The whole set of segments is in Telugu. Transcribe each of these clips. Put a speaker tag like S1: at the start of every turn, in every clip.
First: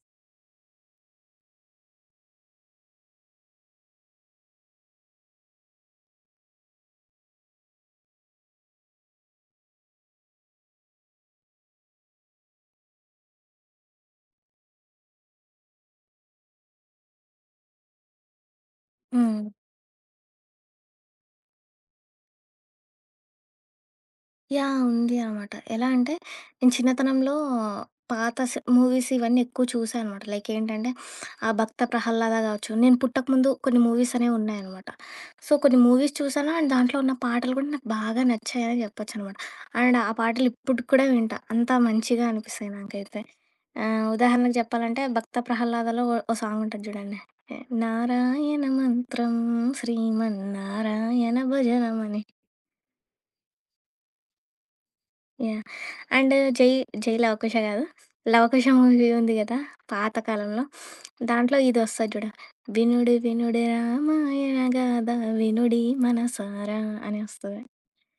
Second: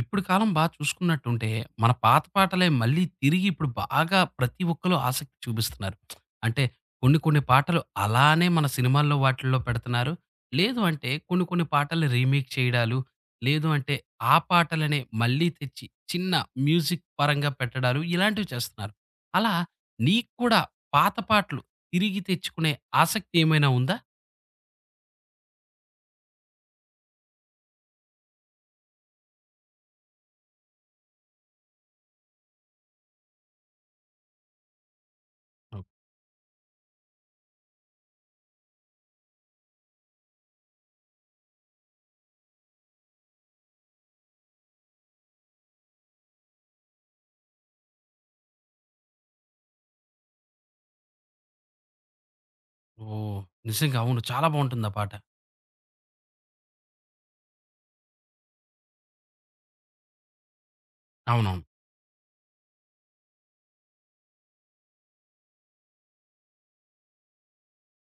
S1: ఇప్పుడు కాలం బా చూసుకున్నట్టుంటే, మన పాత పాటలే మళ్ళీ తిరిగి ఇప్పుడు బాగా ప్రతి ఒక్కళ్ళు ఆసక్తి చూపిస్తున్నారు. అంటే కొన్ని కొన్ని పాటలు అలానే మన సినిమాల్లో వాటిల్లో పెడుతున్నారు. లేదు అంటే కొన్ని కొన్ని పాటలు రీమేక్ చేయడాలు, లేదు అంటే ఆ పాటలనే మళ్ళీ తెచ్చి చిన్న మ్యూజిక్ పరంగా పెట్టడాలు ఇలాంటివి చేస్తున్నారు.
S2: హ్మ్.
S1: అలా నీకు కూడా పాత పాటలు తిరిగి తెచ్చుకునే ఆసక్తి ఏమైనా ఉందా?
S2: యాహ్! ఉంది అనమాట. ఎలా అంటే నేను చిన్నతనంలో పాత సి మూవీస్ ఇవన్నీ ఎక్కువ చూసా అనమాట. లైక్ ఏంటంటే ఆ 'భక్త ప్రహ్లాద' కావచ్చు. నేను పుట్టకముందు కొన్ని మూవీస్ అనేవి ఉన్నాయనమాట. సో, కొన్ని మూవీస్ చూసాను అండ్ దాంట్లో ఉన్న పాటలు కూడా నాకు బాగా నచ్చాయని చెప్పొచ్చనమాట. అండ్ ఆ పాటలు ఇప్పటికి కూడా వింటా. అంత మంచిగా అనిపిస్తాయి నాకైతే. ఆహ్, ఉదాహరణకు చెప్పాలంటే 'భక్త ప్రహ్లాద'లో ఓ సాంగ్ ఉంటది చూడండి. నారాయణ మంత్రం శ్రీమన్నారాయణ భజనమని
S1: ఓహ్! నిజంగా అవును. చాలా బావుంటుంది ఆ పాట.
S2: యాహ్! అండ్ 'జై జై లవకుశ' కాదు. 'లవకుశ' మూవీ ఉంది కదా! పాత కాలంలో. దాంట్లో
S1: అవునవును.
S2: ఇదొస్తది చూడు. వినుడు వినుడు రామాయణ గాథ వినుడి మనసారా అని వస్తది.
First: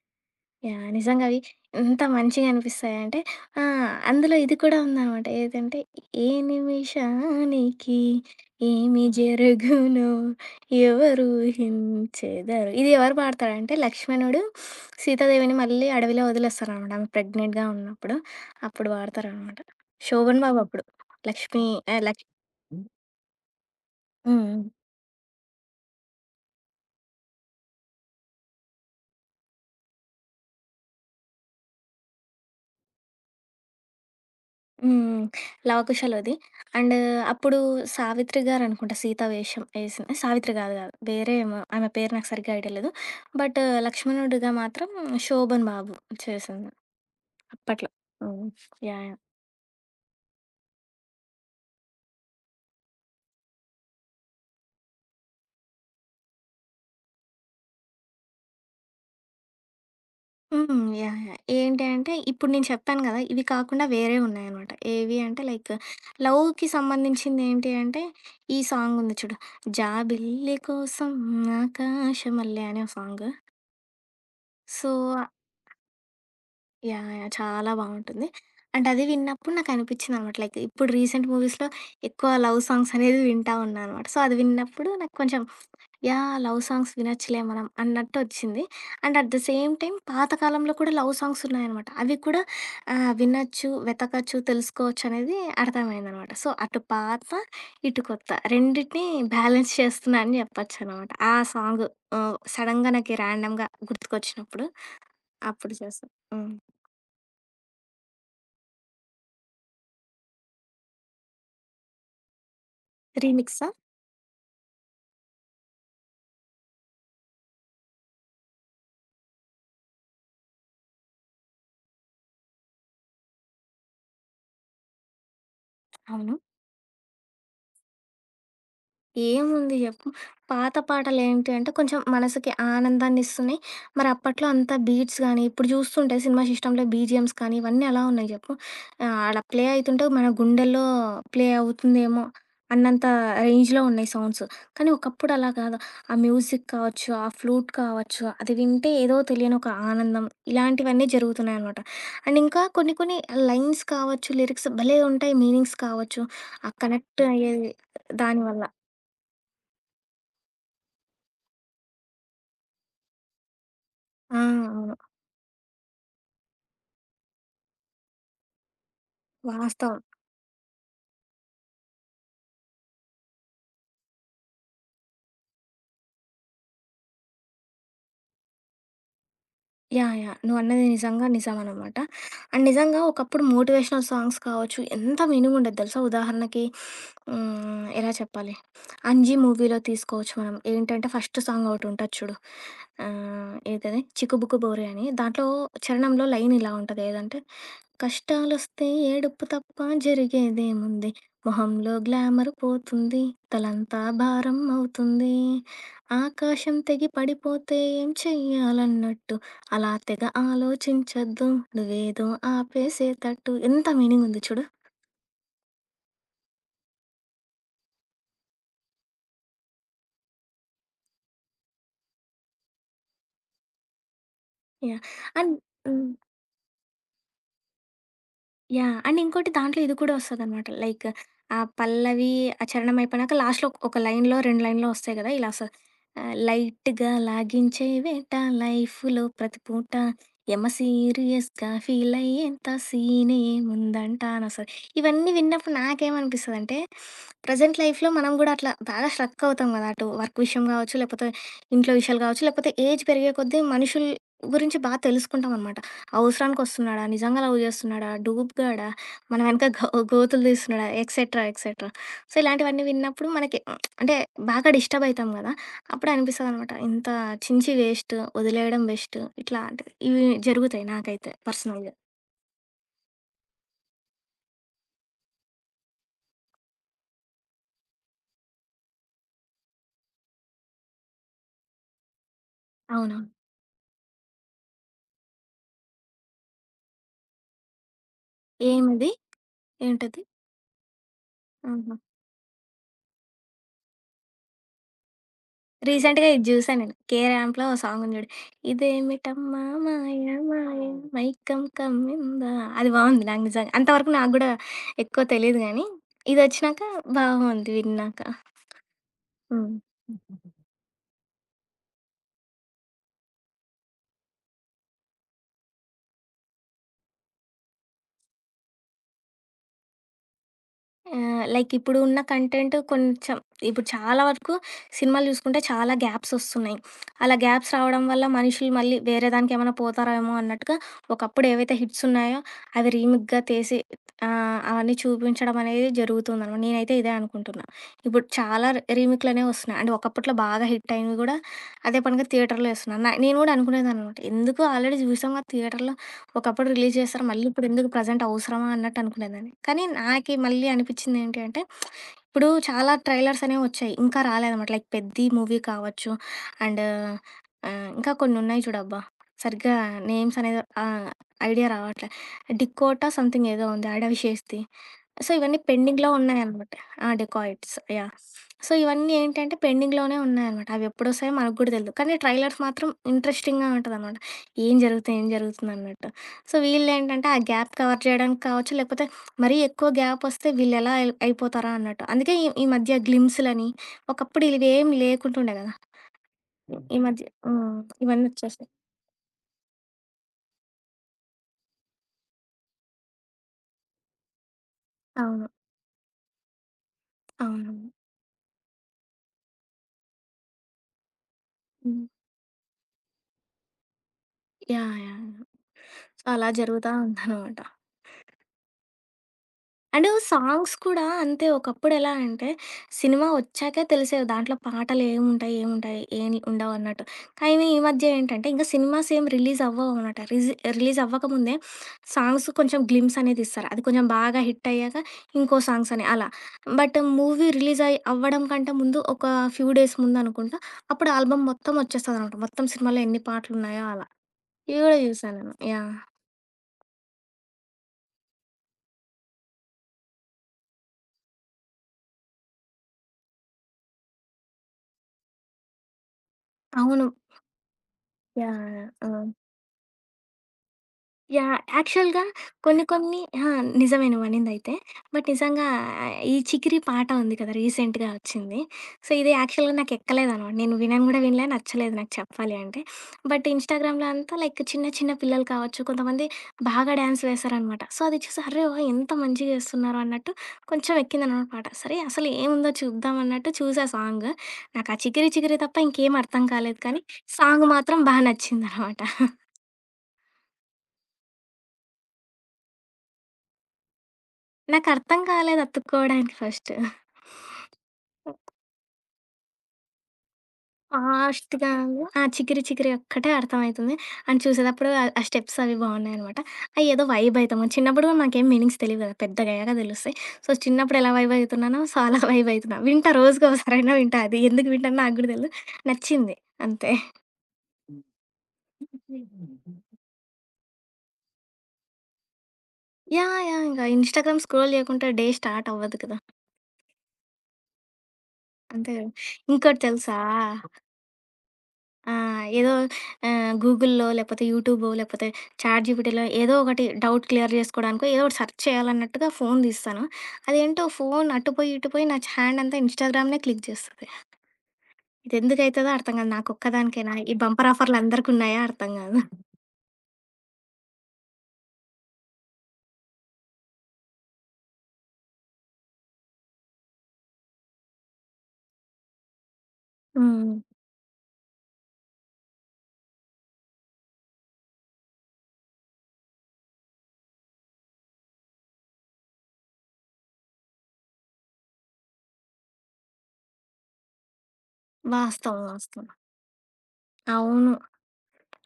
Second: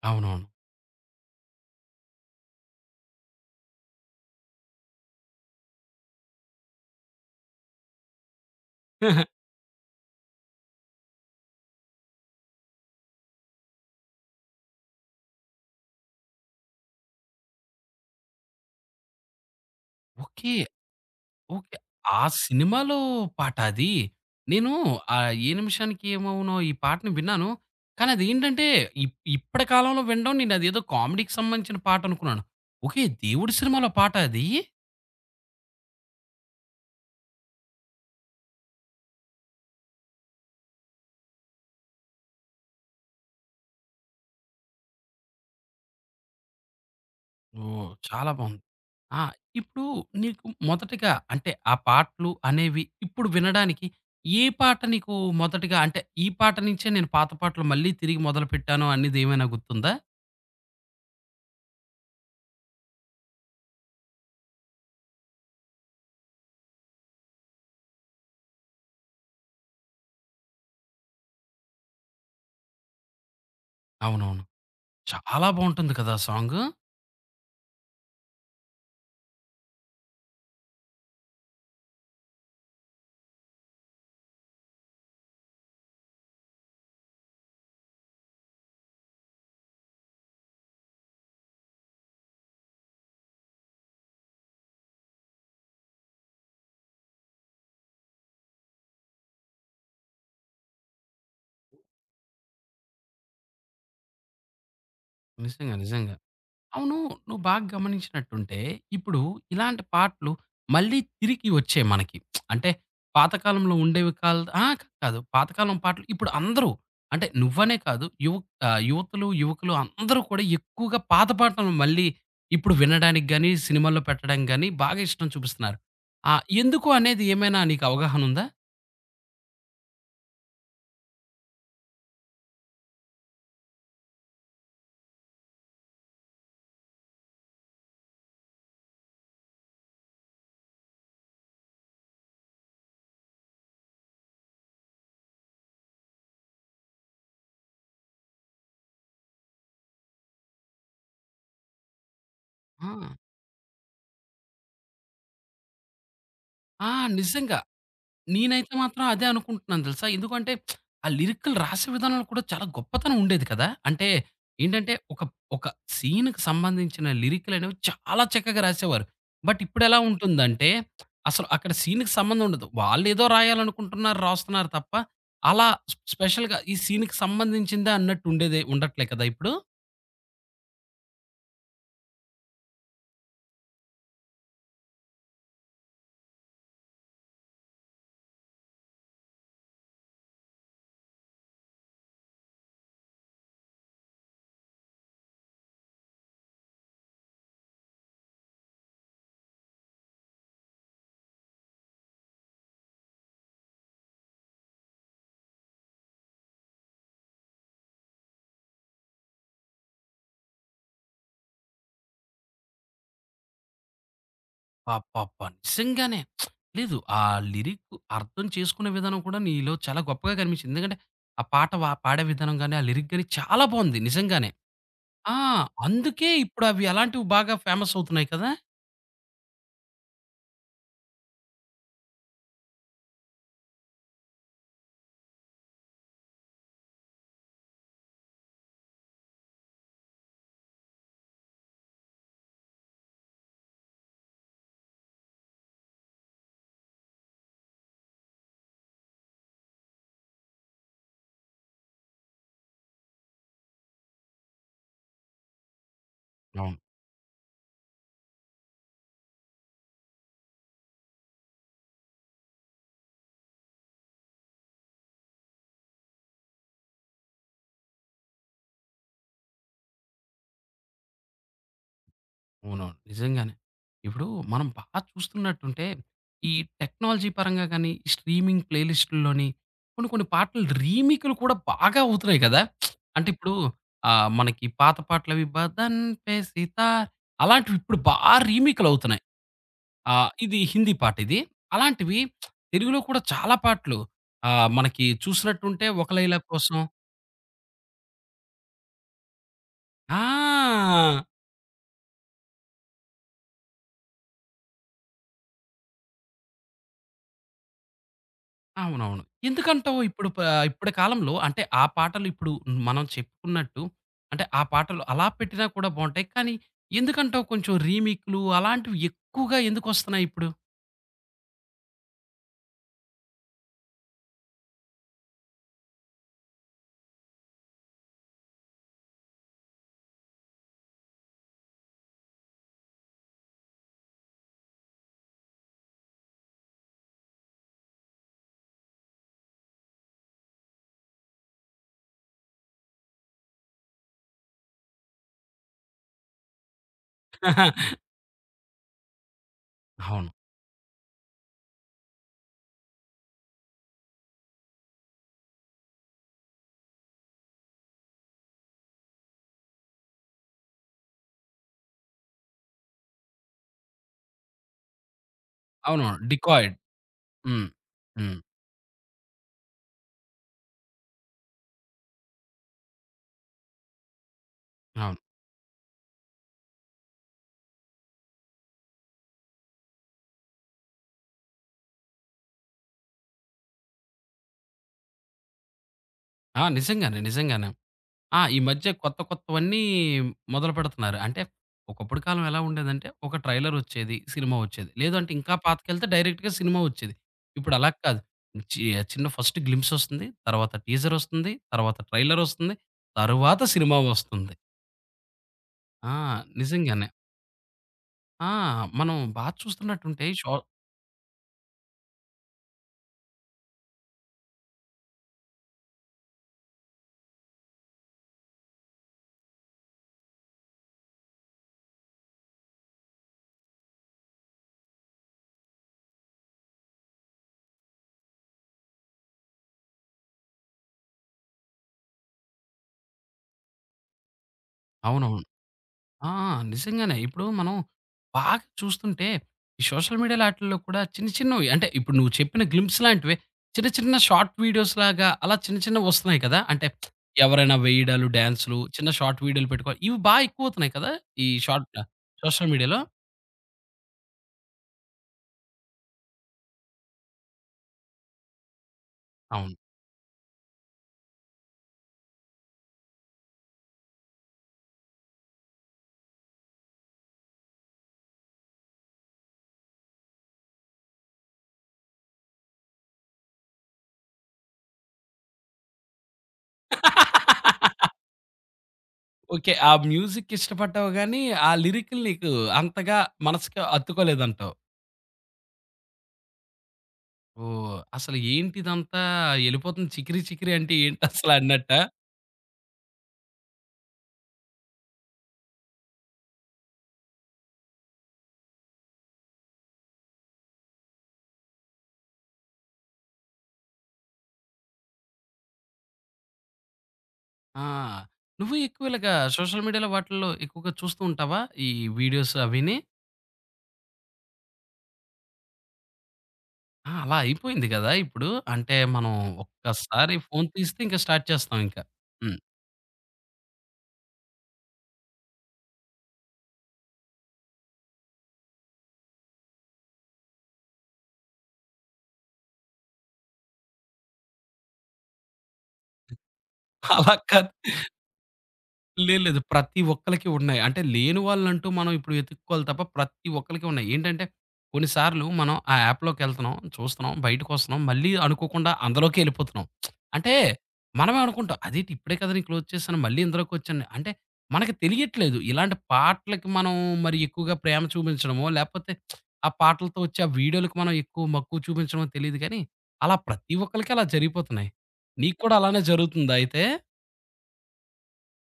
S1: అవునవును.
S2: యాహ్! నిజంగా అవి ఎంత మంచిగా అనిపిస్తాయంటే ఆ! అందులో ఇది కూడా ఉందనమాట. ఏదంటే ఏ నిమిషానికి ఏమి జరుగునో ఎవరూహించెదరు. ఇది ఎవరు పాడతారంటే లక్ష్మణుడు సీతాదేవిని మళ్ళీ అడవిలో వదిలేస్తారనమాట. ఆమె ప్రెగ్నెంట్‌గా ఉన్నప్పుడు. అప్పుడు పాడతారనమాట. శోభన్
S1: ఓకే.
S2: బాబు అప్పుడు. లక్ష్మి
S1: ఓకే.
S2: ఆహ్,
S1: ఆ
S2: లక్ హ్మ్.
S1: సినిమాలో పాటా అది?
S2: హ్మ్.
S1: నేను ఏ నిమిషానికి ఏమవునో ఈ పాటని విన్నాను. కానీ అదేంటంటే ఇప్పటి కాలంలో వినడం నేనదేదో కామెడీకి సంబంధించిన పాట అనుకున్నాను. ఓకే. దేవుడి సినిమాలో పాటా అది?
S2: హ్మ్. లవకుశలోది. అండ్ అప్పుడు 'సావిత్రి' గారనుకుంటా సీత వేషం ఏసింది. 'సావిత్రి' గాదు గాదు. వేరే ఏమో ఆమె పేరు నాకు సరిగ్గా ఐడియా లేదు. బట్ 'లక్ష్మణుడిగా' మాత్రం 'శోభన్ బాబు' చేసింది
S1: ఓహ్!
S2: అప్పట్లో.
S1: చాలా
S2: హ్మ్.
S1: బావుంది.
S2: యాహ్! యాహ్!
S1: ఆ! ఇప్పుడు నీకు మొదటగా అంటే ఆ పాటలు అనేవి ఇప్పుడు వినడానికి ఏ పాట నీకు మొదటగా అంటే ఈ పాట నుంచే నేను పాత పాటలు మళ్ళీ తిరిగి మొదలుపెట్టాను అనేది ఏమైనా గుర్తుందా?
S2: హ్మ్. యాహ్! యాహ్! ఏంటి అంటే ఇప్పుడు నేను చెప్పాను గదా! ఇవి కాకుండా వేరే ఉన్నాయనమాట. ఏవి అంటే లైక్ లవ్‌కి సంబంధించింది ఏంటి అంటే ఈ సాంగుంది చూడు. 'జాబిల్లి కోసం ఆకాశమల్లె' అనే సాంగు.
S1: అవునవును.
S2: సో
S1: చాలా బావుంటుంది కదా! ఆ సాంగు.
S2: యాహ్! యాహ్! చాలా బావుంటుంది. అండ్ అది విన్నప్పుడు నాకనిపిచ్చిందనమాట. లైక్ ఇప్పుడు రీసెంట్ మూవీస్‌లో ఎక్కువ లవ్ సాంగ్స్ అనేది వింటా ఉన్నా అనమాట. సో, అది విన్నప్పుడు నాకు కొంచెం యాహ్! లవ్ సాంగ్స్ వినొచ్చులే మనం అన్నట్టొచ్చింది. And at the same time పాత కాలంలో కూడా లవ్ సాంగ్స్ ఉన్నాయనమాట. అవి కూడా ఆహ్, వినొచ్చు, వెతకచ్చు, తెలుసుకోవచ్చనేది అర్థమైందనమాట. సో, అటు పాత, ఇటు కొత్త రెండిటిని బ్యాలెన్స్ చేస్తున్నా అని చెప్పొచ్చనమాట. ఆ సాంగు ఆహ్, సడెన్‌గా నాకి ర్యాండమ్‌గా గుర్తుకొచ్చినప్పుడు అప్పుడు
S1: నిజంగా.
S2: చేశా.
S1: నిజంగా.
S2: హ్మ్.
S1: అవును. నువ్వు బాగా గమనించినట్టుంటే, ఇప్పుడు ఇలాంటి పాటలు మళ్ళీ తిరిగి వచ్చాయి మనకి. అంటే
S2: రీమిక్సా?
S1: పాతకాలంలో ఉండేవి కాల్ ఆ! కాదు. పాతకాలం పాటలు ఇప్పుడు అందరూ అంటే నువ్వనే కాదు యువ యువతులు, యువకులు అందరూ కూడా ఎక్కువగా పాత పాటలను మళ్ళీ ఇప్పుడు వినడానికి గాని, సినిమాల్లో పెట్టడం గాని బాగా ఇష్టం చూపిస్తున్నారు.
S2: అవునా?
S1: ఎందుకు అనేది ఏమైనా నీకు అవగాహనుందా?
S2: ఏముంది జెప్పు. పాత పాటలేంటి అంటే, కొంచెం మనసుకి ఆనందాన్నిస్తున్నాయి. మరి అప్పట్లో అంత బీట్స్ గానీ, ఇప్పుడు చూస్తుంటే సినిమా సిస్టమ్‌లో బీజీఎమ్స్ కానీ, ఇవన్నీ ఎలా ఉన్నాయి జెప్పు. ఆహ్, ఆడ ప్లే అయితుంటే మన గుండెల్లో ప్లే అవుతుందేమో అన్నంత రేంజ్‌లో ఉన్నాయి సౌండ్స్. కానీ ఒకప్పుడు అలా కాదు. ఆ మ్యూజిక్ కావచ్చు, ఆ ఫ్లూట్ కావచ్చు, అది వింటే ఏదో తెలియని ఒక ఆనందం, ఇలాంటివన్నీ జరుగుతున్నాయనమాట. అండ్ ఇంకా కొన్ని
S1: ఆ!
S2: కొన్ని లైన్స్ కావచ్చు, లిరిక్స్ భలే ఉంటాయి మీనింగ్స్ కావచ్చు. ఆ
S1: ఆ!
S2: కనెక్ట్
S1: నిజంగా.
S2: అయ్యేది దానివల్ల.
S1: నేనైతే మాత్రం అదే అనుకుంటున్నాను తెలుసా! ఎందుకంటే ఆ లిరిక్‌లు రాసే విధానంలో కూడా చాలా గొప్పతనం ఉండేది కదా! అంటే
S2: ఆ!
S1: ఏంటంటే
S2: అవును.
S1: ఒక, ఒక సీన్‌కి సంబంధించిన లిరిక్‌లనేవి చాలా చక్కగా రాసేవారు. బట్ ఇప్పుడెలా
S2: వాస్తవం.
S1: ఉంటుందంటే అసలు అక్కడ సీన్‌కి సంబంధం ఉండదు. వాళ్ళేదో రాయాలనుకుంటున్నారు రాస్తున్నారు తప్ప, అలా స్పెషల్‌గా ఈ సీన్‌కి సంబంధించిందే అన్నట్టు ఉండేదే ఉండట్లే కదా ఇప్పుడు.
S2: యాహ్! యాహ్! నువ్వన్నది నిజంగా నిజమనమాట. అండ్ నిజంగా ఒకప్పుడు మోటివేషనల్ సాంగ్స్ కావచ్చు, ఎంత మీనింగ్ ఉండేది తెలుసా? ఉదాహరణకి హ్మ్, ఎలా చెప్పాలి? 'అంజీ' మూవీలో తీసుకోవచ్చు మనం. ఏంటంటే ఫస్ట్ సాంగ్ ఒకటుంటది చూడు. ఆహ్, ఏదది 'చిక్కుబుక్కు బోరే' అని. దాంట్లో చరణంలో లైన్ ఇలా ఉంటది ఏదంటే కష్టాలొస్తే ఏడుపు తప్ప జరిగేదేముంది? మొహంలో గ్లామర్ పోతుంది. తలంతా భారం అవుతుంది. ఆకాశం తెగి పడిపోతే ఏం చెయ్యాలన్నట్టు. అలా తెగ ఆలోచించొద్దు. నువ్వేదో ఆపేసేతట్టు. ఎంత మీనింగ్ ఉంది చూడు.
S1: అబ్బబ్బా! నిజంగానే. లేదు. ఆ లిరిక్ అర్థం చేసుకునే విధానం కూడా నీలో చాలా గొప్పగా కనిపించింది. ఎందుకంటే, ఆ పాట వ పాడే విధానం గాని, ఆ లిరిక్ గాని చాలా బావుంది నిజంగానే.
S2: యాహ్!
S1: ఆ!
S2: అండ్ హ్మ్.
S1: అందుకే ఇప్పుడు అవి అలాంటివి బాగా ఫేమస్ అవుతున్నాయి కదా!
S2: యాహ్! అండ్ ఇంకోటి దాంట్లో ఇది కూడా వస్తదనమాట. లైక్ ఆ పల్లవి ఆ చరణం అయిపోయినాక లాస్ట్‌లో ఒక లైన్‌లో, 2 లైన్‌లో వస్తాయి కదా! ఇలా వస్తది. ఆహ్, లైట్‌గా లాగించే వేట లైఫ్‌లో ప్రతి పూట యమ సీరియస్‌గా ఫీలయ్యేంత సీనేముందంట అనొస్తది. ఇవన్నీ విన్నప్పుడు నాకేమనిపిస్తదంటే, ప్రెజెంట్ లైఫ్‌లో మనం కూడా అట్లా బాగా స్ట్రక్ అవుతాం కదా! అటు వర్క్ విషయం కావచ్చు, లేకపోతే ఇంట్లో విషయాలు కావచ్చు, లేకపోతే ఏజ్ పెరిగే కొద్దీ మనుషుల గురించి బాగా తెలుసుకుంటామనమాట. అవసరానికొస్తున్నాడా? నిజంగా లవ్ జేస్తున్నాడా? డూప్‌గాడా? మన వెనక గోతులు తీస్తున్నాడా? Etcetera, etcetera. సో, ఇలాంటివన్నీ విన్నప్పుడు మనకి అంటే బాగా డిస్టర్బ్ అయితాం గదా! అప్పుడు అనిపిస్తదనమాట. ఇంత చించి వేస్ట్, వదిలేయడం బెస్ట్ ఇట్లాంటివి. ఇవి జరుగుతాయి నాకైతే పర్సనల్‌గా.
S1: అవునవును. నిజంగానే. ఇప్పుడు మనం బాగా చూస్తున్నట్టుంటే, ఈ టెక్నాలజీ పరంగా గాని, ఈ స్ట్రీమింగ్ ప్లే లిస్ట్‌ల్లోని కొన్ని కొన్ని పాటలు రీమేక్‌లు కూడా బాగా అవుతున్నాయి కదా!
S2: అవునవును.
S1: అంటే ఇప్పుడు మనకి పాత పాటలవి 'బదన్ పే సితార్' అలాంటివి ఇప్పుడు బా రీమేక్‌లు
S2: ఏమది?
S1: అవుతున్నాయి.
S2: ఏంటది?
S1: ఇది హిందీ పాట ఇది.
S2: ఆహా!
S1: అలాంటివి తెలుగులో కూడా చాలా పాటలు మనకి చూసినట్టుంటే 'ఒక
S2: రీసెంట్‌గా
S1: లైలా
S2: ఇది జూసా
S1: కోసం'
S2: నేను. 'కే ర్యాంప్‌లో' ఓ సాంగుంది జూడు. ఇదేమిటమ్మా మాయ మాయ
S1: ఆ!
S2: మైకం కమ్మిందా అది బావుంది నాకు నిజంగా. అంతవరకు నాకు గూడా ఎక్కువ తెలీదు గానీ, ఇదొచ్చినాక బావుంది విన్నాక.
S1: అవునవును.
S2: హ్మ్.
S1: ఎందుకంటావు ఇప్పుడు ప ఇప్పటి కాలంలో అంటే ఆ పాటలు ఇప్పుడు మనం చెప్పుకున్నట్టు అంటే ఆ పాటలు అలా పెట్టినా కూడా బావుంటాయి. కానీ ఎందుకంటావు కొంచెం రీమిక్‌లు అలాంటివి ఎక్కువగా ఎందుకొస్తున్నాయి ఇప్పుడు?
S2: ఆ! లైక్ ఇప్పుడు ఉన్న కంటెంట్ కొంచెం ఇప్పుడు చాలా వరకు సినిమాలు చూసుకుంటే చాలా గ్యాప్స్ వస్తున్నాయి. అలా గ్యాప్స్ రావడం వల్ల మనుషులు మళ్ళీ వేరే దానికేమైనా పోతారేమో అన్నట్టుగా ఒకప్పుడు ఏవైతే హిట్స్ ఉన్నాయో అవి రీమిక్‌గా తీసి ఆహ్, అవన్నీ చూపించడం అనేది జరుగుతుందనమాట. నేనైతే ఇదే అనుకుంటున్నా. ఇప్పుడు చాలా రీమిక్‌లనేవి వస్తున్నాయి. అంటే ఒకప్పట్లో బాగా హిట్ అయినవి కూడా అదే పనిగా థియేటర్‌లో ఏస్తున్నారు. నేను కూడా అనుకునేదాన్ననమాట. ఎందుకు ఆల్రెడీ చూసాం కదా! థియేటర్‌లో ఒకప్పుడు రిలీజ్ చేశారు. మళ్ళీ ఇప్పుడెందుకు ప్రెజెంట్ అవసరమా అన్నట్టు అనుకునేదాన్ని. కానీ
S1: అవును.
S2: నాకి మళ్ళీ అనిపిచ్చిందేంటి అంటే, ఇప్పుడు చాలా ట్రైలర్స్ అనేవి వచ్చాయి. ఇంకా రాలేదనమాట. లైక్ 'పెద్ది' మూవీ కావచ్చు. అండ్ ఆహ్, ఇంకా కొన్నున్నాయి చూడబ్బా! సరిగ్గా నేమ్స్ అనేది ఆహ్, ఐడియా రావట్లే. 'డికోటా' సంథింగ్ ఏదో ఉంది 'అడవి శేష్ది'. సో, ఇవన్నీ పెండింగ్‌లో
S1: అవునవును.
S2: ఉన్నాయనమాట.
S1: 'డికాయిడ్'
S2: ఆ!
S1: హ్మ్.
S2: 'Dacoits' yeah!
S1: హ్మ్.
S2: సో, ఇవన్నీ ఏంటంటే పెండింగ్‌లోనే ఉన్నాయనమాట. అవెప్పుడొస్తాయో మనకు గూడా తెలీదు. కానీ ట్రైలర్స్ మాత్రం ఇంట్రెస్టింగ్‌గా ఉంటదనమాట. ఏం జరుగుతుంది?
S1: అవును.
S2: ఏం జరుగుతుందన్నట్టు. సో వీళ్ళేంటంటే ఆ గ్యాప్ కవర్ చేయడానికి కావచ్చు, లేకపోతే మరీ ఎక్కువ గ్యాపొస్తే వీళ్ళెలా అయిపోతారా అన్నట్టు. అందుకే ఈ ఈ మధ్య గ్లిమ్స్‌లని ఒకప్పుడు ఇవేం లేకుంటుండే గదా!
S1: ఆ!
S2: ఈ
S1: నిజంగానే.
S2: మధ్య
S1: నిజంగానే.
S2: హ్మ్. ఇవన్నీ
S1: ఆ! ఈ
S2: వచ్చేసాయి.
S1: మధ్య కొత్త కొత్తవన్నీ మొదలు పెడుతున్నారు. అంటే ఒకప్పుడు కాలం ఎలా ఉండేదంటే ఒక ట్రైలర్ వచ్చేది, సినిమా వచ్చేది. లేదంటే
S2: అవును.
S1: ఇంకా పాతకెళ్తే డైరెక్ట్‌గా సినిమా వచ్చేది. ఇప్పుడు
S2: అవునవును.
S1: అలా కాదు. చి చిన్న ఫస్ట్ గ్లింప్స్ వస్తుంది. తర్వాత టీజర్ వస్తుంది. తర్వాత
S2: హ్మ్.
S1: ట్రైలర్ వస్తుంది. తరువాత సినిమా వస్తుంది.
S2: యాహ్! యాహ్!
S1: ఆ!
S2: సో, అలా జరుగుతా
S1: నిజంగానే.
S2: ఉందనమాట.
S1: ఆ! మనం బాగా
S2: అండ్
S1: చూస్తున్నట్టుంటే షో
S2: సాంగ్స్ కూడా అంతే. ఒకప్పుడు ఎలా అంటే, సినిమా వచ్చాకే తెలిసేవి దాంట్లో పాటలు ఏముంటాయి, ఏముంటాయి, ఏం ఉండవన్నట్టు. కానీ ఈ మధ్య ఏంటంటే, ఇంక సినిమాస్ ఏం రిలీజ్ అవ్వవనమాట. రిలీజ్ అవ్వకముందే సాంగ్స్ కొంచెం గ్లిమ్స్ అనేది ఇస్తారు. అది కొంచెం బాగా హిట్ అయ్యాక ఇంకో సాంగ్స్ అని అలా. బట్ మూవీ రిలీజ్ అవ్వడం కంటే ముందు ఒక ఫ్యూ డేస్ ముందనుకుంటా, అప్పుడు ఆల్బమ్ మొత్తం వచ్చేస్తదనమాట. మొత్తం సినిమాలో ఎన్ని పాటలున్నాయో అలా. ఇవి కూడా
S1: అవును.
S2: చూశాను నేను. యాహ్!
S1: ఆ! నిజంగానే. ఇప్పుడు మనం బాగా చూస్తుంటే ఈ సోషల్ మీడియాలో ఆటిల్లో కూడా చిన్న చిన్నవి అంటే ఇప్పుడు నువ్వు చెప్పిన గ్లింప్స్ లాంటివే చిన్న చిన్న షార్ట్ వీడియోస్ లాగా అలా చిన్న చిన్నవి వస్తున్నాయి కదా! అంటే
S2: అవును.
S1: ఎవరైనా వేయడాలు,
S2: యాహ్!
S1: డాన్స్‌లు
S2: యాహ్!
S1: చిన్న
S2: ఆ!
S1: షార్ట్ వీడియోలు పెట్టుకోవాలి. ఇవి బా ఎక్కువవుతున్నాయి కదా! ఈ
S2: యాహ్!
S1: షార్ట్
S2: యాక్చువల్‌గా
S1: సోషల్
S2: కొన్ని
S1: మీడియాలో.
S2: కొన్ని ఆ! నిజమే నువ్వనిందైతే. బట్ నిజంగా ఈ 'చికిరి' పాట ఉంది కదా! రీసెంట్‌గా వచ్చింది. సో, ఇది యాక్చువల్‌గా
S1: అవును.
S2: నాకెక్కలేదనమాట. నేను వినను గూడా వినలే, నచ్చలేదు నాకు చెప్పాలి అంటే. బట్ ఇన్‌స్టాగ్రామ్‌లో అంతా లైక్ చిన్న చిన్న పిల్లలు కావచ్చు, కొంతమంది బాగా డాన్స్ వేశారనమాట. సో, అది చూసి అర్రే! ఓహ్! ఎంత మంచిగా చేస్తున్నారు అన్నట్టు కొంచెం ఎక్కిందనమాట పాట. సరే అసలు ఏముందో చూద్దాం అన్నట్టు చూసా సాంగ్. నాకు ఆ 'చికిరి చికిరి' తప్ప ఇంకేం అర్థం కాలేదు కానీ, సాంగ్ మాత్రం బా నచ్చిందనమాట.
S1: ఓకే. ఆ మ్యూజిక్ ఇష్టపడ్డావు గానీ, ఆ లిరికులు నీకు అంతగా మనసుకి అత్తుకోలేదంటావు.
S2: నాకర్థం కాలేదు అతుక్కోవడానికి ఫస్ట్.
S1: ఓహ్! అసలు ఏంటిదంతా ఎళ్ళిపోతుంది చికిరి చికిరి అంటే ఏంటసల
S2: ఫాస్ట్‌గా
S1: అన్నట్టా?
S2: ఆ! 'చికిరి చికిరి' ఒక్కటే అర్థమయితుంది. అండ్ చూసేటప్పుడు ఆ ఆ స్టెప్స్ అవి బావున్నాయనమాట. అయి ఏదో వైబ్ అయితాము. చిన్నప్పుడు కూడా నాకేం మీనింగ్స్ తెలీవు కదా! పెద్దగయ్యాక తెలుస్తాయి. సో, చిన్నప్పుడు ఎలా వైబ్ అయితున్నానో, సో, అలా వైబ్ అయితున్నా. వింటా రోజుకోకసారైనా వింటా అది. ఎందుకు వింటానో నాకు కూడా తెలీదు. నచ్చింది అంతే.
S1: ఆ! నువ్వు ఎక్కువ ఇలాగా సోషల్ మీడియాలో వాటిల్లో ఎక్కువగా చూస్తూ ఉంటావా? ఈ వీడియోస్ అవిని?
S2: యాహ్! యాహ్! ఇంక ఇన్‌స్టాగ్రామ్ స్క్రోల్ చేయకుంటే డే స్టార్ట్ అవ్వదు కదా!
S1: ఆ! అలా అయిపోయింది గదా! ఇప్పుడు.
S2: అంతే
S1: అంటే
S2: కదా!
S1: మనం
S2: ఇంకోటి తెలుసా?
S1: ఒక్కసారి ఫోను తీస్తే ఇంక స్టార్ట్ చేస్తాం ఇంక.
S2: ఆ!
S1: హ్మ్.
S2: ఏదో ఆహ్, గూగుల్‌లో లేకపోతే యూట్యూబో లేకపోతే చాట్ జీపీటీలో ఏదో ఒకటి డౌట్ క్లియర్ జేసుకోవడానికో ఏదో ఒకటి సెర్చ్ చేయాలన్నట్టుగా ఫోన్ తీస్తాను. అదేంటో ఫోన్ అటుపోయి ఇటుపోయి నా హ్యాండ్ అంతా ఇన్‌స్టాగ్రామ్‌నే క్లిక్ చేస్తది. ఇది ఎందుకైతదో అర్థం కాదు. నాకొక్కదానికేనా?
S1: అలా
S2: ఈ
S1: కాదు
S2: బంపర్ ఆఫర్‌లు అందరికున్నాయా? అర్థం కాదు.
S1: లేదు, లేదు. ప్రతి ఒక్కళ్ళకి ఉన్నాయి. అంటే లేని వాళ్ళంటూ మనం ఇప్పుడు వెతుక్కోవాలి తప్ప ప్రతి ఒక్కళ్ళకి ఉన్నాయి. ఏంటంటే కొన్ని సార్లు మనం ఆ యాప్‌లోకెళ్తున్నాం, చూస్తున్నాం, బయటకొస్తున్నాం, మళ్ళీ అనుకోకుండా అందులోకే ఎళ్ళిపోతున్నాం. అంటే
S2: హ్మ్.
S1: మనమే అనుకుంటాం, అదేంటి ఇప్పుడే కదా నేను క్లోజ్ చేశాను, మళ్ళీ ఇందులోకొచ్చాను. అంటే మనకి తెలియట్లేదు. ఇలాంటి పాటలకి మనం మరి ఎక్కువగా ప్రేమ చూపించడమో, లేపోతే ఆ పాటలతో వచ్చే ఆ వీడియోలకి మనం ఎక్కువ మక్కువ చూపించడమో తెలీదు కానీ, అలా ప్రతి ఒక్కళ్ళకి అలా జరిగిపోతున్నాయి. నీకు
S2: వాస్తవం.
S1: కూడా అలానే
S2: వాస్తవం.
S1: జరుగుతుందా అయితే?
S2: అవును.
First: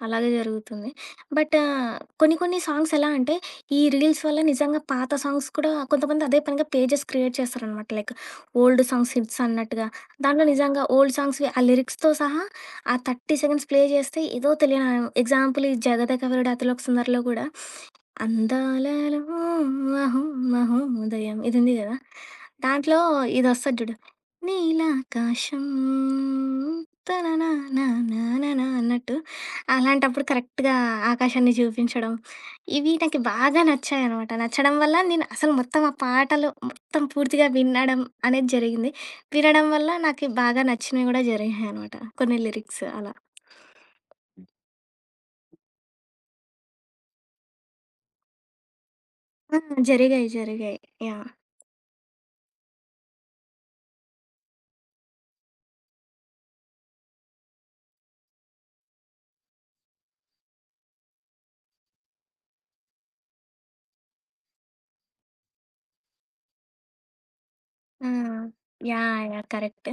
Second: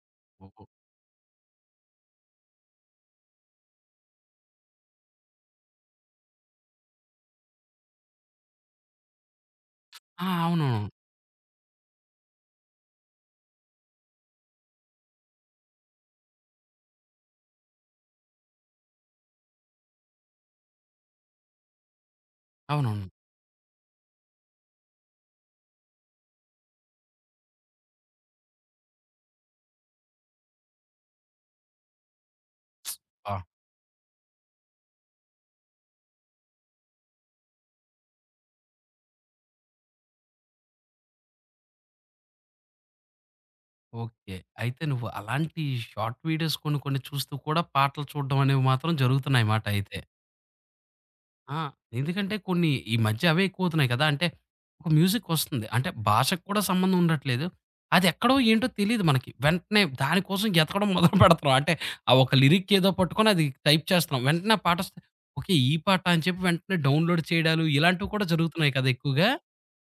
S2: అలాగే
S1: ఓహో!
S2: జరుగుతుంది. బట్ ఆహ్, కొన్ని కొన్ని సాంగ్స్ ఎలా అంటే, ఈ రీల్స్ వల్ల నిజంగా పాత సాంగ్స్ కూడా కొంతమంది అదే పనిగా పేజెస్ క్రియేట్ చేస్తారనమాట. లైక్ ఓల్డ్ సాంగ్స్ హిట్స్ అన్నట్టుగా.
S1: ఆ!
S2: దాంట్లో
S1: అవును.
S2: నిజంగా ఓల్డ్ సాంగ్స్‌వి ఆ లిరిక్స్‌తో సహా ఆ 30 సెకండ్స్ ప్లే చేస్తే ఏదో తెలియని ఎగ్జాంపుల్ ఈ 'జగదక వీరుడు అతిలోక సుందరి'లో కూడా అందాలలో మహో మహోదయం ఇది ఉంది కదా! దాంట్లో
S1: అవునవును.
S2: ఇదొస్తది చూడు. నీలాకాశం తననానానానానా అన్నట్టు అలాంటప్పుడు కరెక్ట్‌గా ఆకాశాన్ని చూపించడం, ఇవి నాకు
S1: ఆ!
S2: బాగా నచ్చాయనమాట. నచ్చడం వల్ల నేను అసలు మొత్తం ఆ పాటలు మొత్తం పూర్తిగా వినడం అనేది జరిగింది. వినడం వల్ల నాకి బాగా నచ్చినవి గూడా జరిగాయనమాట. కొన్ని లిరిక్స్ అలా.
S1: ఓకే. అయితే నువ్వు అలాంటి షార్ట్ వీడియోస్ కొన్ని కొన్ని చూస్తూ కూడా పాటలు చూడడం అనేవి మాత్రం జరుగుతున్నాయి
S2: ఆ!
S1: మాట అయితే.
S2: జరిగాయి. జరిగాయి. యాహ్!
S1: ఆ! ఎందుకంటే కొన్ని ఈ మధ్య అవే ఎక్కువవుతున్నాయి కదా! అంటే ఒక మ్యూజిక్ వస్తుంది. అంటే భాషకు కూడా సంబంధం ఉండట్లేదు. అది ఎక్కడో ఏంటో తెలీదు మనకి. వెంటనే దాని కోసం ఎతకడం మొదలు పెడతున్నాం. అంటే ఆ ఒక లిరిక్ ఏదో పట్టుకొని అది టైప్ చేస్తున్నాం. వెంటనే ఆ పాటొస్తే ఓకే. ఈ పాట అని చెప్పి వెంటనే డౌన్‌లోడ్ చేయడాలు
S2: ఆ!
S1: ఇలాంటివి కూడా జరుగుతున్నాయి కదా
S2: యాహ్!
S1: ఎక్కువగా.
S2: యాహ్! కరెక్ట్.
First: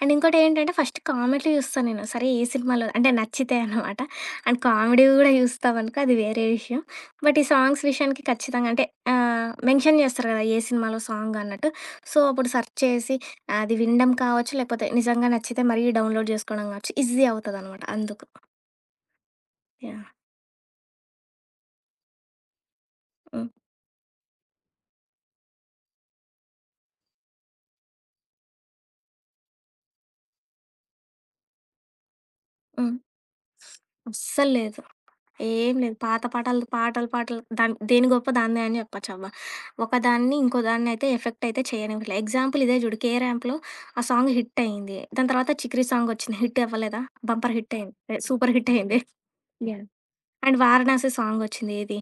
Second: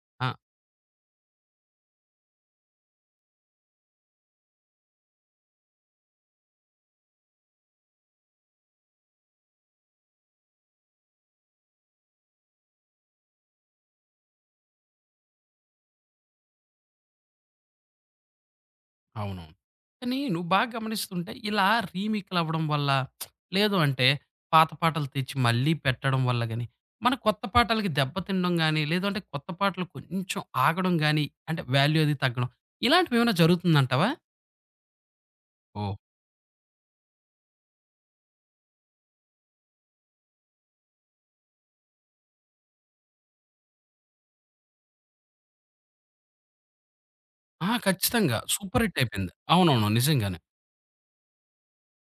S2: అండ్
S1: ఆ!
S2: ఇంకోటేంటంటే ఫస్ట్ కామెడీ చూస్తా నేను. సరే ఏ సినిమాలో అంటే నచ్చితే అనమాట. అండ్ కామెడీ గూడా చూస్తామనుకో అది వేరే విషయం. బట్ ఈ సాంగ్స్ విషయానికి ఖచ్చితంగా అంటే ఆహ్, మెన్షన్ చేస్తారు కదా! ఏ సినిమాలో సాంగ్ అన్నట్టు. సో, అప్పుడు సెర్చ్ చేసి అది వినడం కావచ్చు, లేకపోతే నిజంగా నచ్చితే మరీ డౌన్‌లోడ్ చేసుకోవడం కావచ్చు. ఈజీ అవుతదనమాట అందుకు.
S1: అవును.
S2: యాహ్!
S1: కానీ నువ్వు బాగా గమనిస్తుంటే ఇలా రీమేక్‌లవ్వడం వల్ల,
S2: హ్మ్.
S1: లేదు అంటే పాత పాటలు తెచ్చి మళ్ళీ పెట్టడం వల్ల గాని, మన కొత్త పాటలకి దెబ్బ తినడం గాని, లేదంటే కొత్త పాటలు కొంచెం ఆగడం గాని, అంటే వాల్యూ అది తగ్గడం.
S2: హ్మ్.
S1: ఇలాంటివేమైనా జరుగుతుందంటావా?
S2: అస్సల్లేదు. ఏం
S1: ఓహ్!
S2: లేదు. పాత పాటలు, పాటలు, పాటలు దాన్ దేని గొప్ప దాందే అని చెప్పొచ్చబ్బా! ఒకదాన్ని ఇంకో దాన్నయితే ఎఫెక్ట్ అయితే చేయనివ్వట్లే. ఎగ్జాంపుల్ ఇదే చూడు 'కే ర్యాంప్‌లో' ఆ సాంగ్ హిట్ అయింది. దాని తర్వాత 'చికిరి' సాంగ్ వచ్చింది. హిట్ అవ్వలేదా? బంపర్
S1: ఆ!
S2: హిట్ అయింది. అదే
S1: ఖచ్చితంగా.
S2: సూపర్ హిట్
S1: సూపర్ హిట్
S2: అయింది.
S1: అయిపోయింది.
S2: యాహ్!
S1: అవునవును. నిజంగానే.
S2: అండ్ 'వారణాసి' సాంగ్ వచ్చింది. ఏది?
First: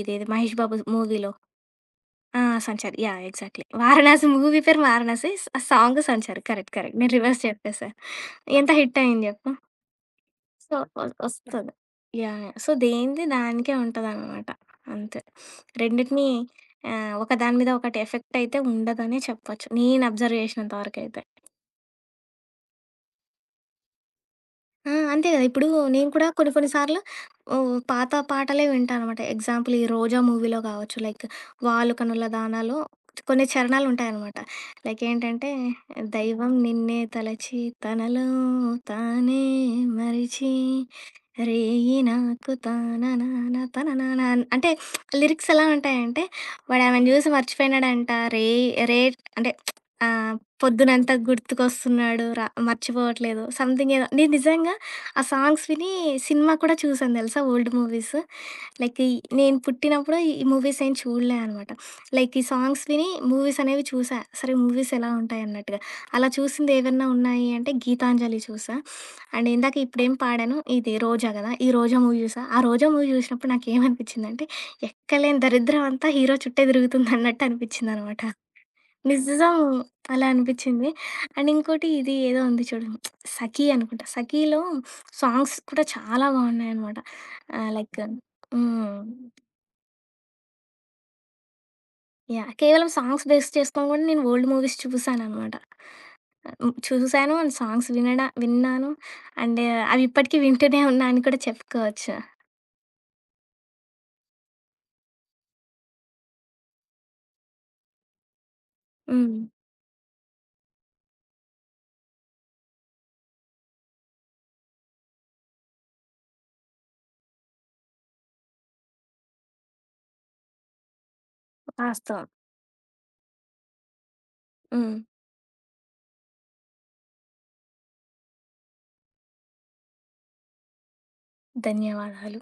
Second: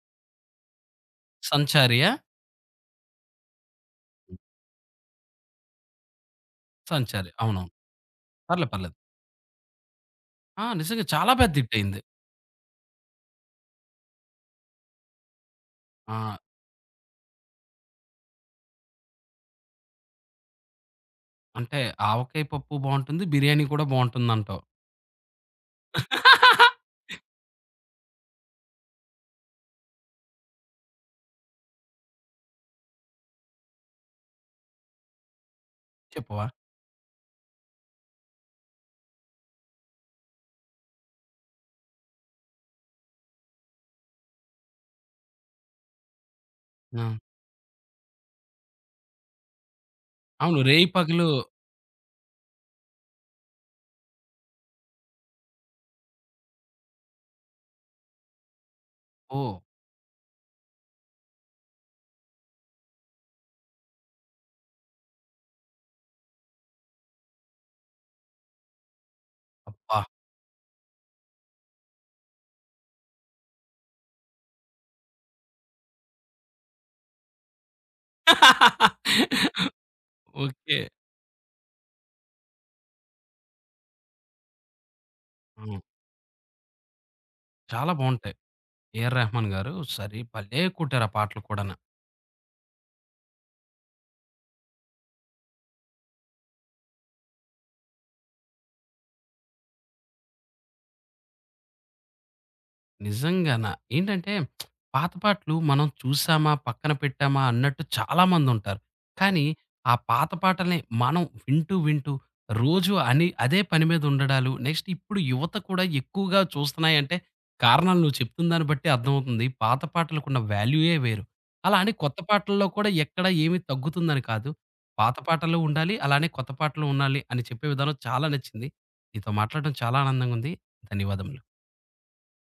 S2: ఇదేది 'మహేష్ బాబు' మూవీలో.
S1: 'సంచారియా'?
S2: ఆ! 'Sanchari' yeah! Exactly. 'Varanasi' movie పేరు 'Varanasi' song 'Sanchari' correct. Correct. నేను
S1: 'సంచారి'
S2: రివర్స్
S1: అవునవును.
S2: చెప్పేసా.
S1: పర్లే
S2: ఎంత
S1: పర్లేదు.
S2: హిట్ అయింది చెప్పు?
S1: ఆ!
S2: సో,
S1: నిజంగా చాలా పెద్ద
S2: వస్తది.
S1: హిట్ అయింది.
S2: యాహ్! యాహ్! సో, దేనిది దానికే ఉంటదనమాట. అంతే. రెండిటిని
S1: ఆ!
S2: ఆహ్, ఒక దాని మీద ఒకటి ఎఫెక్ట్ అయితే ఉండదనే చెప్పొచ్చు. నేను అబ్జర్వ్ చేసినంత వరకైతే.
S1: అంటే ఆవకాయ పప్పు బావుంటుంది. బిర్యానీ కూడా బావుంటుందంటావు.
S2: ఆ! అంతే కదా! ఇప్పుడు నేను కూడా కొన్ని కొన్ని సార్లు ఓహ్, పాత పాటలే వింటా అనమాట. ఎగ్జాంపుల్ ఈ 'రోజా' మూవీలో కావచ్చు, లైక్ 'వాలు కనుల దానా'లో కొన్ని చరణాలుంటాయనమాట. లైక్ ఏంటంటే,
S1: చెప్పవా?
S2: దైవం నిన్నే తలచి తనలో తానే మరిచి రేయి నాకు తాననాన తననాన అన్ అంటే లిరిక్స్ ఎలా ఉంటాయంటే,
S1: ఆ!
S2: వాడామెను జూసి మర్చిపోయినాడంట రే రే అంటే ఆహ్,
S1: అవును. 'రేయి
S2: పొద్దునంతా
S1: పగులు'
S2: గుర్తుకొస్తున్నాడు మర్చిపోవట్లేదు. సంథింగ్ ఏదో నేను నిజంగా ఆ సాంగ్స్ విని సినిమా కూడా చూసాను తెలుసా ఓల్డ్ మూవీస్. లైక్ ఈ నేను
S1: ఓహ్!
S2: పుట్టినప్పుడు ఈ మూవీస్ ఏం చూడలే అనమాట. లైక్ ఈ సాంగ్స్ విని మూవీస్ అనేవి చూసా. సరే మూవీస్ ఎలా ఉంటాయన్నట్టుగా. అలా చూసిందేవన్నా ఉన్నాయి అంటే గీతాంజలి చూసా. అండ్ ఇందాక
S1: అబ్బా!
S2: ఇప్పుడేం పాడాను, ఇది 'రోజా' గదా! ఈ 'రోజా' మూవీ చూసా. ఆ 'రోజా' మూవీ చూసినప్పుడు నాకేమనిపించిందంటే, ఎక్కలేని దరిద్రం అంతా హీరో చుట్టే తిరుగుతుందన్నట్టు అనిపించిందనమాట. నిజం అలా
S1: ఓకే.
S2: అనిపించింది. అండ్ ఇంకోటి ఇది ఏదో ఉంది చూడు 'సఖి' అనుకుంటా. 'సఖిలో' సాంగ్స్
S1: హ్మ్.
S2: కూడా చాలా బాగున్నాయనమాట. ఆహ్,
S1: చాలా
S2: లైక్
S1: బావుంటాయి.
S2: హ్మ్.
S1: 'ఏఆర్ రెహమాన్' గారు సరి భలే కొట్టారు ఆ పాటలు కూడాను.
S2: యాహ్! కేవలం సాంగ్స్ బేస్ చేసుకొని కూడా నేను ఓల్డ్ మూవీస్ చూసాననమాట. హ్మ్. చూసాను అండ్ సాంగ్స్ విన్నాను. అండ్ అవి ఇప్పటికి వింటూనే ఉన్నా అని కూడా చెప్పుకోవచ్చు.
S1: నిజంగాన. ఏంటంటే పాత పాటలు మనం చూసామా, పక్కన పెట్టామా అన్నట్టు చాలామందుంటారు.
S2: హ్మ్.
S1: కానీ ఆ పాత పాటల్ని మనం వింటూ, వింటూ రోజు అని అదే పని మీద ఉండడాలు, నెక్స్ట్ ఇప్పుడు యువత కూడా ఎక్కువగా చూస్తున్నాయంటే కారణాలు నువ్వు చెప్తున్న దాన్ని బట్టి అర్థమవుతుంది. పాత పాటలకున్న వాల్యూయే వేరు. అలా అని కొత్త
S2: వాస్తవం.
S1: పాటల్లో కూడా ఎక్కడ ఏమి తగ్గుతుందని కాదు.
S2: హ్మ్.
S1: పాత పాటలు ఉండాలి, అలానే కొత్త పాటలు ఉండాలి అని చెప్పే విధానం చాలా నచ్చింది. నీతో మాట్లాడడం చాలా ఆనందంగా ఉంది. ధన్యవాదములు.
S2: ధన్యవాదాలు.